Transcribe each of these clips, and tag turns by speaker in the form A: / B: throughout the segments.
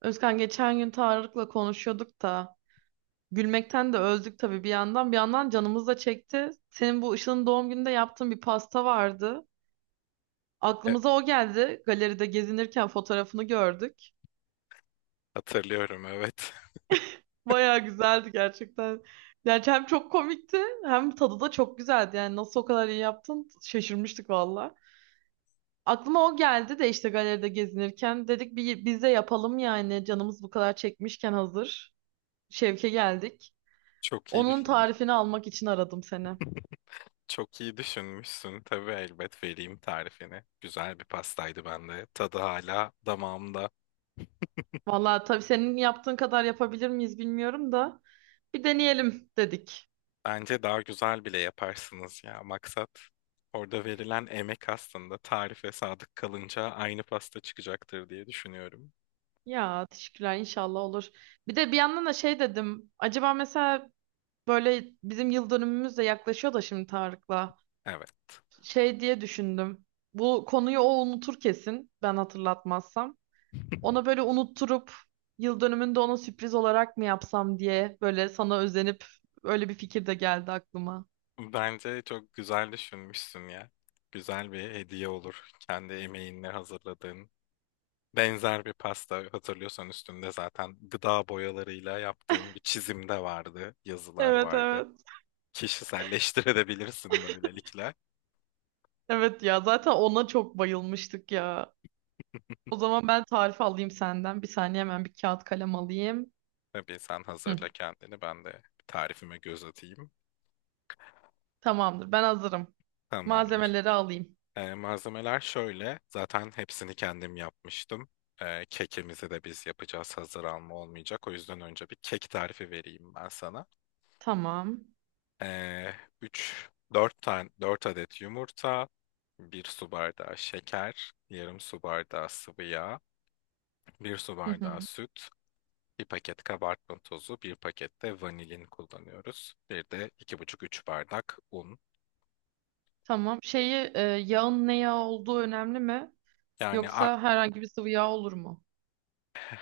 A: Özkan geçen gün Tarık'la konuşuyorduk da gülmekten de öldük tabii bir yandan. Bir yandan canımız da çekti. Senin bu Işıl'ın doğum gününde yaptığın bir pasta vardı.
B: E,
A: Aklımıza o geldi. Galeride gezinirken fotoğrafını gördük.
B: hatırlıyorum evet.
A: Bayağı güzeldi gerçekten. Yani hem çok komikti hem tadı da çok güzeldi. Yani nasıl o kadar iyi yaptın şaşırmıştık valla. Aklıma o geldi de işte galeride gezinirken dedik biz de yapalım yani canımız bu kadar çekmişken hazır. Şevke geldik.
B: Çok iyi
A: Onun
B: düşünmüş.
A: tarifini almak için aradım seni.
B: Çok iyi düşünmüşsün. Tabii elbet vereyim tarifini. Güzel bir pastaydı bende. Tadı hala damağımda.
A: Vallahi tabii senin yaptığın kadar yapabilir miyiz bilmiyorum da bir deneyelim dedik.
B: Bence daha güzel bile yaparsınız ya. Maksat orada verilen emek aslında tarife sadık kalınca aynı pasta çıkacaktır diye düşünüyorum.
A: Ya teşekkürler inşallah olur. Bir de bir yandan da şey dedim. Acaba mesela böyle bizim yıl dönümümüz de yaklaşıyor da şimdi Tarık'la.
B: Evet.
A: Şey diye düşündüm. Bu konuyu o unutur kesin ben hatırlatmazsam. Ona böyle unutturup yıl dönümünde ona sürpriz olarak mı yapsam diye böyle sana özenip öyle bir fikir de geldi aklıma.
B: Bence çok güzel düşünmüşsün ya. Güzel bir hediye olur. Kendi emeğinle hazırladığın. Benzer bir pasta hatırlıyorsan, üstünde zaten gıda boyalarıyla yaptığım bir çizim de vardı, yazılar
A: Evet
B: vardı.
A: evet.
B: Kişiselleştirebilirsin böylelikle.
A: Evet ya zaten ona çok bayılmıştık ya. O zaman ben tarif alayım senden. Bir saniye hemen bir kağıt kalem alayım.
B: Tabii sen hazırla
A: Hı,
B: kendini, ben de tarifime göz atayım.
A: tamamdır ben hazırım.
B: Tamamdır.
A: Malzemeleri alayım.
B: Malzemeler şöyle, zaten hepsini kendim yapmıştım. Kekimizi de biz yapacağız, hazır alma olmayacak. O yüzden önce bir kek tarifi vereyim ben sana.
A: Tamam.
B: Ee, 3 4 tane 4 adet yumurta, 1 su bardağı şeker, yarım su bardağı sıvı yağ, 1 su
A: Hı hı.
B: bardağı süt, 1 paket kabartma tozu, 1 paket de vanilin kullanıyoruz. Bir de iki buçuk 3 bardak un.
A: Tamam. Şeyi yağın ne yağ olduğu önemli mi?
B: Yani
A: Yoksa herhangi bir sıvı yağ olur mu?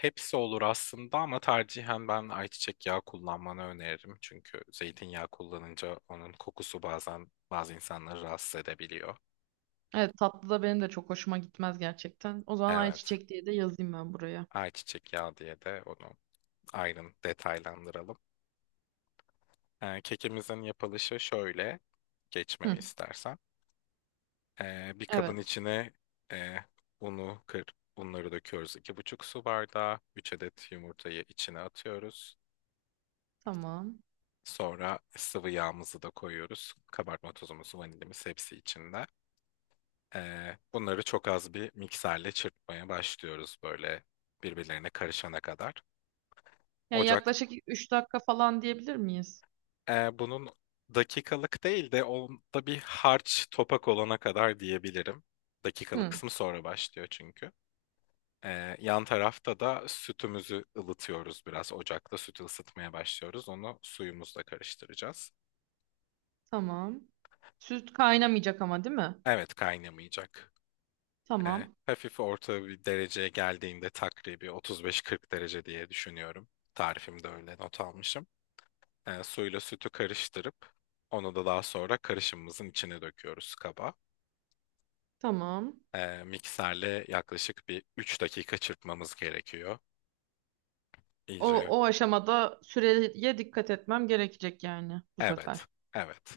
B: hepsi olur aslında ama tercihen ben ayçiçek yağı kullanmanı öneririm. Çünkü zeytinyağı kullanınca onun kokusu bazen bazı insanları rahatsız edebiliyor.
A: Evet tatlı da benim de çok hoşuma gitmez gerçekten. O zaman
B: Evet.
A: ayçiçek diye de yazayım ben buraya.
B: Ayçiçek yağı diye de onu ayrın detaylandıralım. Kekimizin yapılışı şöyle. Geçmemi
A: Hı,
B: istersen. Bir kabın
A: evet
B: içine e, unu kır, unları döküyoruz. 2,5 su bardağı. 3 adet yumurtayı içine atıyoruz.
A: tamam.
B: Sonra sıvı yağımızı da koyuyoruz. Kabartma tozumuz, vanilimiz hepsi içinde. Bunları çok az bir mikserle çırpmaya başlıyoruz böyle birbirlerine karışana kadar.
A: Yani
B: Ocak
A: yaklaşık 3 dakika falan diyebilir miyiz?
B: Bunun dakikalık değil de onda bir harç topak olana kadar diyebilirim. Dakikalık
A: Hı,
B: kısmı sonra başlıyor çünkü. Yan tarafta da sütümüzü ılıtıyoruz biraz. Ocakta sütü ısıtmaya başlıyoruz. Onu suyumuzla karıştıracağız.
A: tamam. Süt kaynamayacak ama değil mi?
B: Evet, kaynamayacak. Ee,
A: Tamam.
B: hafif orta bir dereceye geldiğinde takribi 35-40 derece diye düşünüyorum. Tarifimde öyle not almışım. Suyla sütü karıştırıp onu da daha sonra karışımımızın içine döküyoruz kaba.
A: Tamam.
B: Mikserle yaklaşık bir 3 dakika çırpmamız gerekiyor.
A: O,
B: İyice.
A: o aşamada süreye dikkat etmem gerekecek yani bu
B: Evet.
A: sefer.
B: Evet.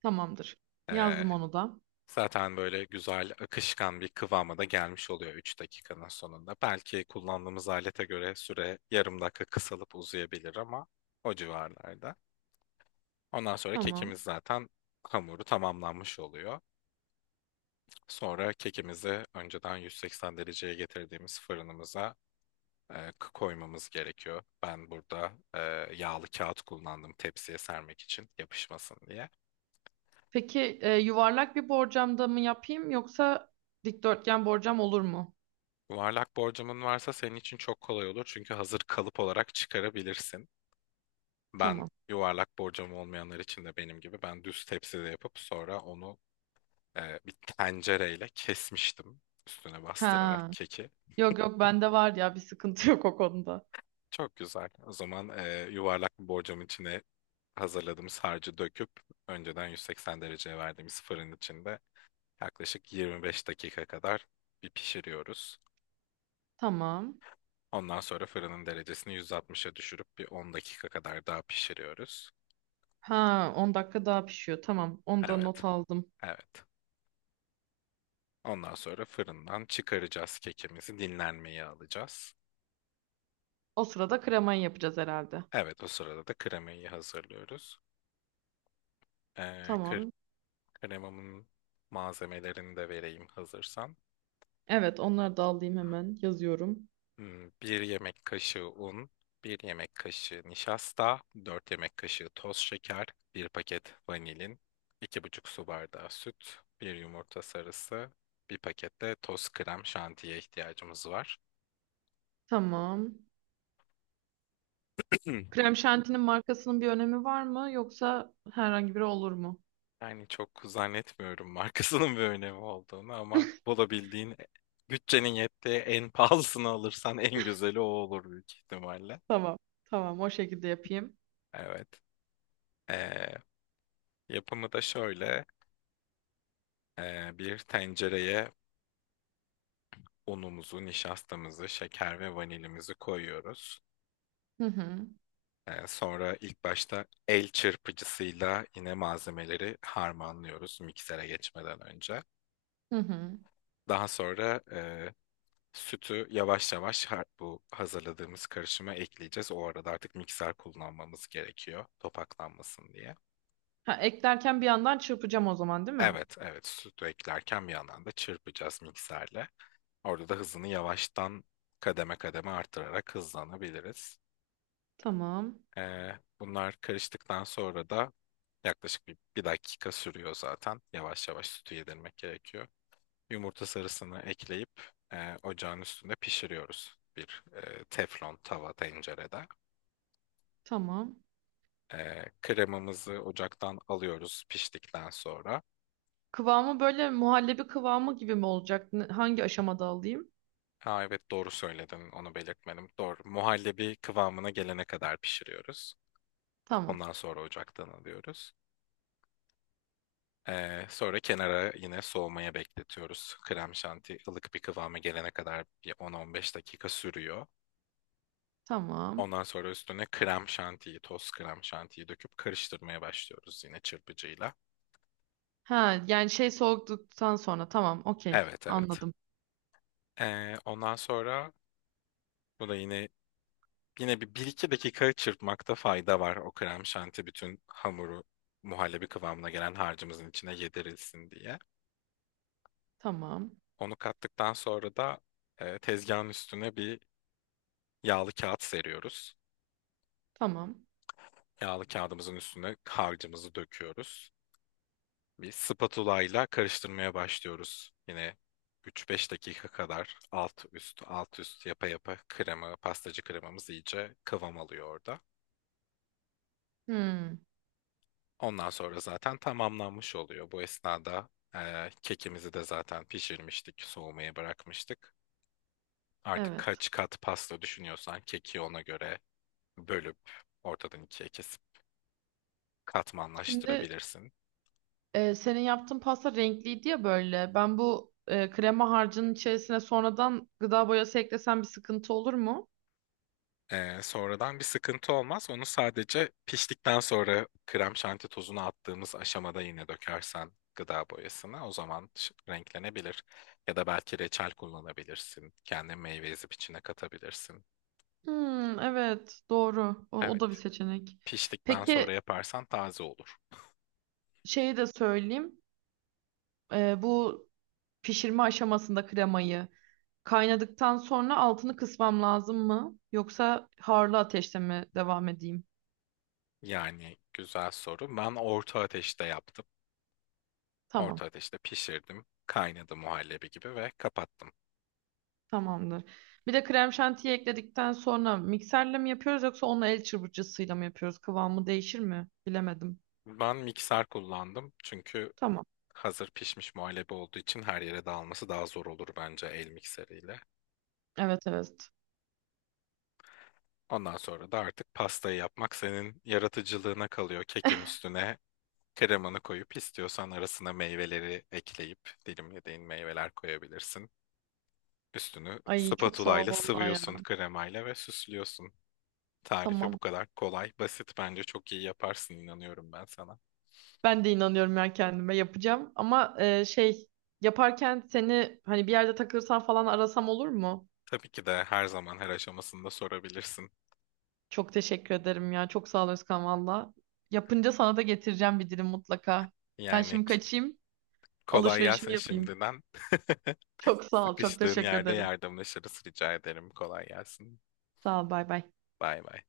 A: Tamamdır.
B: Ee,
A: Yazdım onu da.
B: zaten böyle güzel akışkan bir kıvama da gelmiş oluyor 3 dakikanın sonunda. Belki kullandığımız alete göre süre yarım dakika kısalıp uzayabilir ama o civarlarda. Ondan sonra
A: Tamam.
B: kekimiz zaten hamuru tamamlanmış oluyor. Sonra kekimizi önceden 180 dereceye getirdiğimiz fırınımıza koymamız gerekiyor. Ben burada yağlı kağıt kullandım tepsiye sermek için yapışmasın diye.
A: Peki yuvarlak bir borcamda mı yapayım yoksa dikdörtgen borcam olur mu?
B: Yuvarlak borcamın varsa senin için çok kolay olur çünkü hazır kalıp olarak çıkarabilirsin. Ben
A: Tamam.
B: yuvarlak borcam olmayanlar için de benim gibi ben düz tepside yapıp sonra onu bir tencereyle kesmiştim üstüne
A: Ha.
B: bastırarak keki.
A: Yok yok bende var ya bir sıkıntı yok o konuda.
B: Çok güzel. O zaman yuvarlak bir borcamın içine hazırladığımız harcı döküp önceden 180 dereceye verdiğimiz fırın içinde yaklaşık 25 dakika kadar bir pişiriyoruz.
A: Tamam.
B: Ondan sonra fırının derecesini 160'a düşürüp bir 10 dakika kadar daha pişiriyoruz.
A: Ha 10 dakika daha pişiyor. Tamam. Onu da
B: Evet,
A: not aldım.
B: evet. Ondan sonra fırından çıkaracağız kekimizi, dinlenmeye alacağız.
A: O sırada kremayı yapacağız herhalde.
B: Evet, o sırada da kremayı hazırlıyoruz. Ee, kre-
A: Tamam.
B: kremamın malzemelerini de vereyim hazırsan.
A: Evet onları da alayım hemen. Yazıyorum.
B: Bir yemek kaşığı un, bir yemek kaşığı nişasta, 4 yemek kaşığı toz şeker, bir paket vanilin, 2,5 su bardağı süt, bir yumurta sarısı, bir paket de toz krem şantiye ihtiyacımız var.
A: Tamam. Krem şantinin markasının bir önemi var mı yoksa herhangi biri olur mu?
B: Yani çok zannetmiyorum markasının bir önemi olduğunu ama bulabildiğin bütçenin yettiği en pahalısını alırsan en güzeli o olur büyük ihtimalle.
A: Tamam. Tamam o şekilde yapayım.
B: Evet. Ee, yapımı da şöyle. Bir tencereye unumuzu, nişastamızı, şeker ve vanilimizi koyuyoruz.
A: Hı hı.
B: Sonra ilk başta el çırpıcısıyla yine malzemeleri harmanlıyoruz miksere geçmeden önce.
A: Hı hı.
B: Daha sonra sütü yavaş yavaş bu hazırladığımız karışıma ekleyeceğiz. O arada artık mikser kullanmamız gerekiyor topaklanmasın diye.
A: Ha, eklerken bir yandan çırpacağım o zaman değil mi?
B: Evet, evet, sütü eklerken bir yandan da çırpacağız mikserle. Orada da hızını yavaştan kademe kademe arttırarak hızlanabiliriz.
A: Tamam.
B: Bunlar karıştıktan sonra da yaklaşık bir dakika sürüyor zaten. Yavaş yavaş sütü yedirmek gerekiyor. Yumurta sarısını ekleyip ocağın üstünde pişiriyoruz. Bir teflon tava tencerede.
A: Tamam.
B: Kremamızı ocaktan alıyoruz piştikten sonra.
A: Kıvamı böyle muhallebi kıvamı gibi mi olacak? Hangi aşamada alayım?
B: Ha, evet, doğru söyledin, onu belirtmedim. Doğru. Muhallebi kıvamına gelene kadar pişiriyoruz.
A: Tamam.
B: Ondan sonra ocaktan alıyoruz. Sonra kenara yine soğumaya bekletiyoruz. Krem şanti ılık bir kıvama gelene kadar bir 10-15 dakika sürüyor.
A: Tamam.
B: Ondan sonra üstüne krem şantiyi, toz krem şantiyi döküp karıştırmaya başlıyoruz yine çırpıcıyla.
A: Ha yani şey soğuduktan sonra tamam okey
B: Evet, evet.
A: anladım.
B: Ondan sonra bu da yine bir iki dakika çırpmakta fayda var. O krem şanti bütün hamuru muhallebi kıvamına gelen harcımızın içine yedirilsin diye.
A: Tamam.
B: Onu kattıktan sonra da tezgahın üstüne bir yağlı kağıt seriyoruz.
A: Tamam.
B: Yağlı kağıdımızın üstüne harcımızı döküyoruz. Bir spatula ile karıştırmaya başlıyoruz. Yine 3-5 dakika kadar alt üst alt üst yapa yapa krema, pastacı kremamız iyice kıvam alıyor orada.
A: Hmm,
B: Ondan sonra zaten tamamlanmış oluyor. Bu esnada kekimizi de zaten pişirmiştik, soğumaya bırakmıştık. Artık
A: evet.
B: kaç kat pasta düşünüyorsan keki ona göre bölüp ortadan ikiye kesip
A: Şimdi
B: katmanlaştırabilirsin.
A: Senin yaptığın pasta renkliydi ya böyle. Ben bu krema harcının içerisine sonradan gıda boyası eklesem bir sıkıntı olur mu?
B: Sonradan bir sıkıntı olmaz. Onu sadece piştikten sonra krem şanti tozunu attığımız aşamada yine dökersen gıda boyasına o zaman renklenebilir. Ya da belki reçel kullanabilirsin. Kendi meyve ezip içine katabilirsin.
A: Hmm, evet doğru. O
B: Evet.
A: da bir seçenek.
B: Piştikten
A: Peki
B: sonra yaparsan taze olur.
A: şeyi de söyleyeyim. Bu pişirme aşamasında kremayı kaynadıktan sonra altını kısmam lazım mı? Yoksa harlı ateşte mi devam edeyim?
B: Yani güzel soru. Ben orta ateşte yaptım.
A: Tamam.
B: Orta ateşte pişirdim. Kaynadı muhallebi gibi ve kapattım.
A: Tamamdır. Bir de krem şantiyi ekledikten sonra mikserle mi yapıyoruz yoksa onu el çırpıcısıyla mı yapıyoruz? Kıvamı değişir mi? Bilemedim.
B: Ben mikser kullandım çünkü
A: Tamam.
B: hazır pişmiş muhallebi olduğu için her yere dağılması daha zor olur bence el mikseriyle.
A: Evet evet.
B: Ondan sonra da artık pastayı yapmak senin yaratıcılığına kalıyor. Kekin üstüne kremanı koyup istiyorsan arasına meyveleri ekleyip dilimlediğin meyveler koyabilirsin. Üstünü
A: Ay çok sağ ol
B: spatulayla
A: vallahi ya.
B: sıvıyorsun kremayla ve süslüyorsun. Tarifi bu
A: Tamam.
B: kadar kolay, basit bence çok iyi yaparsın inanıyorum ben sana.
A: Ben de inanıyorum ya kendime yapacağım. Ama şey yaparken seni hani bir yerde takılırsan falan arasam olur mu?
B: Tabii ki de her zaman her aşamasında sorabilirsin.
A: Çok teşekkür ederim ya. Çok sağ ol Özkan valla. Yapınca sana da getireceğim bir dilim mutlaka. Ben
B: Yani
A: şimdi kaçayım.
B: kolay
A: Alışverişimi
B: gelsin
A: yapayım.
B: şimdiden.
A: Çok sağ ol. Çok
B: Sıkıştığın
A: teşekkür
B: yerde
A: ederim.
B: yardımlaşırız rica ederim. Kolay gelsin.
A: Sağ ol. Bay bay.
B: Bay bay.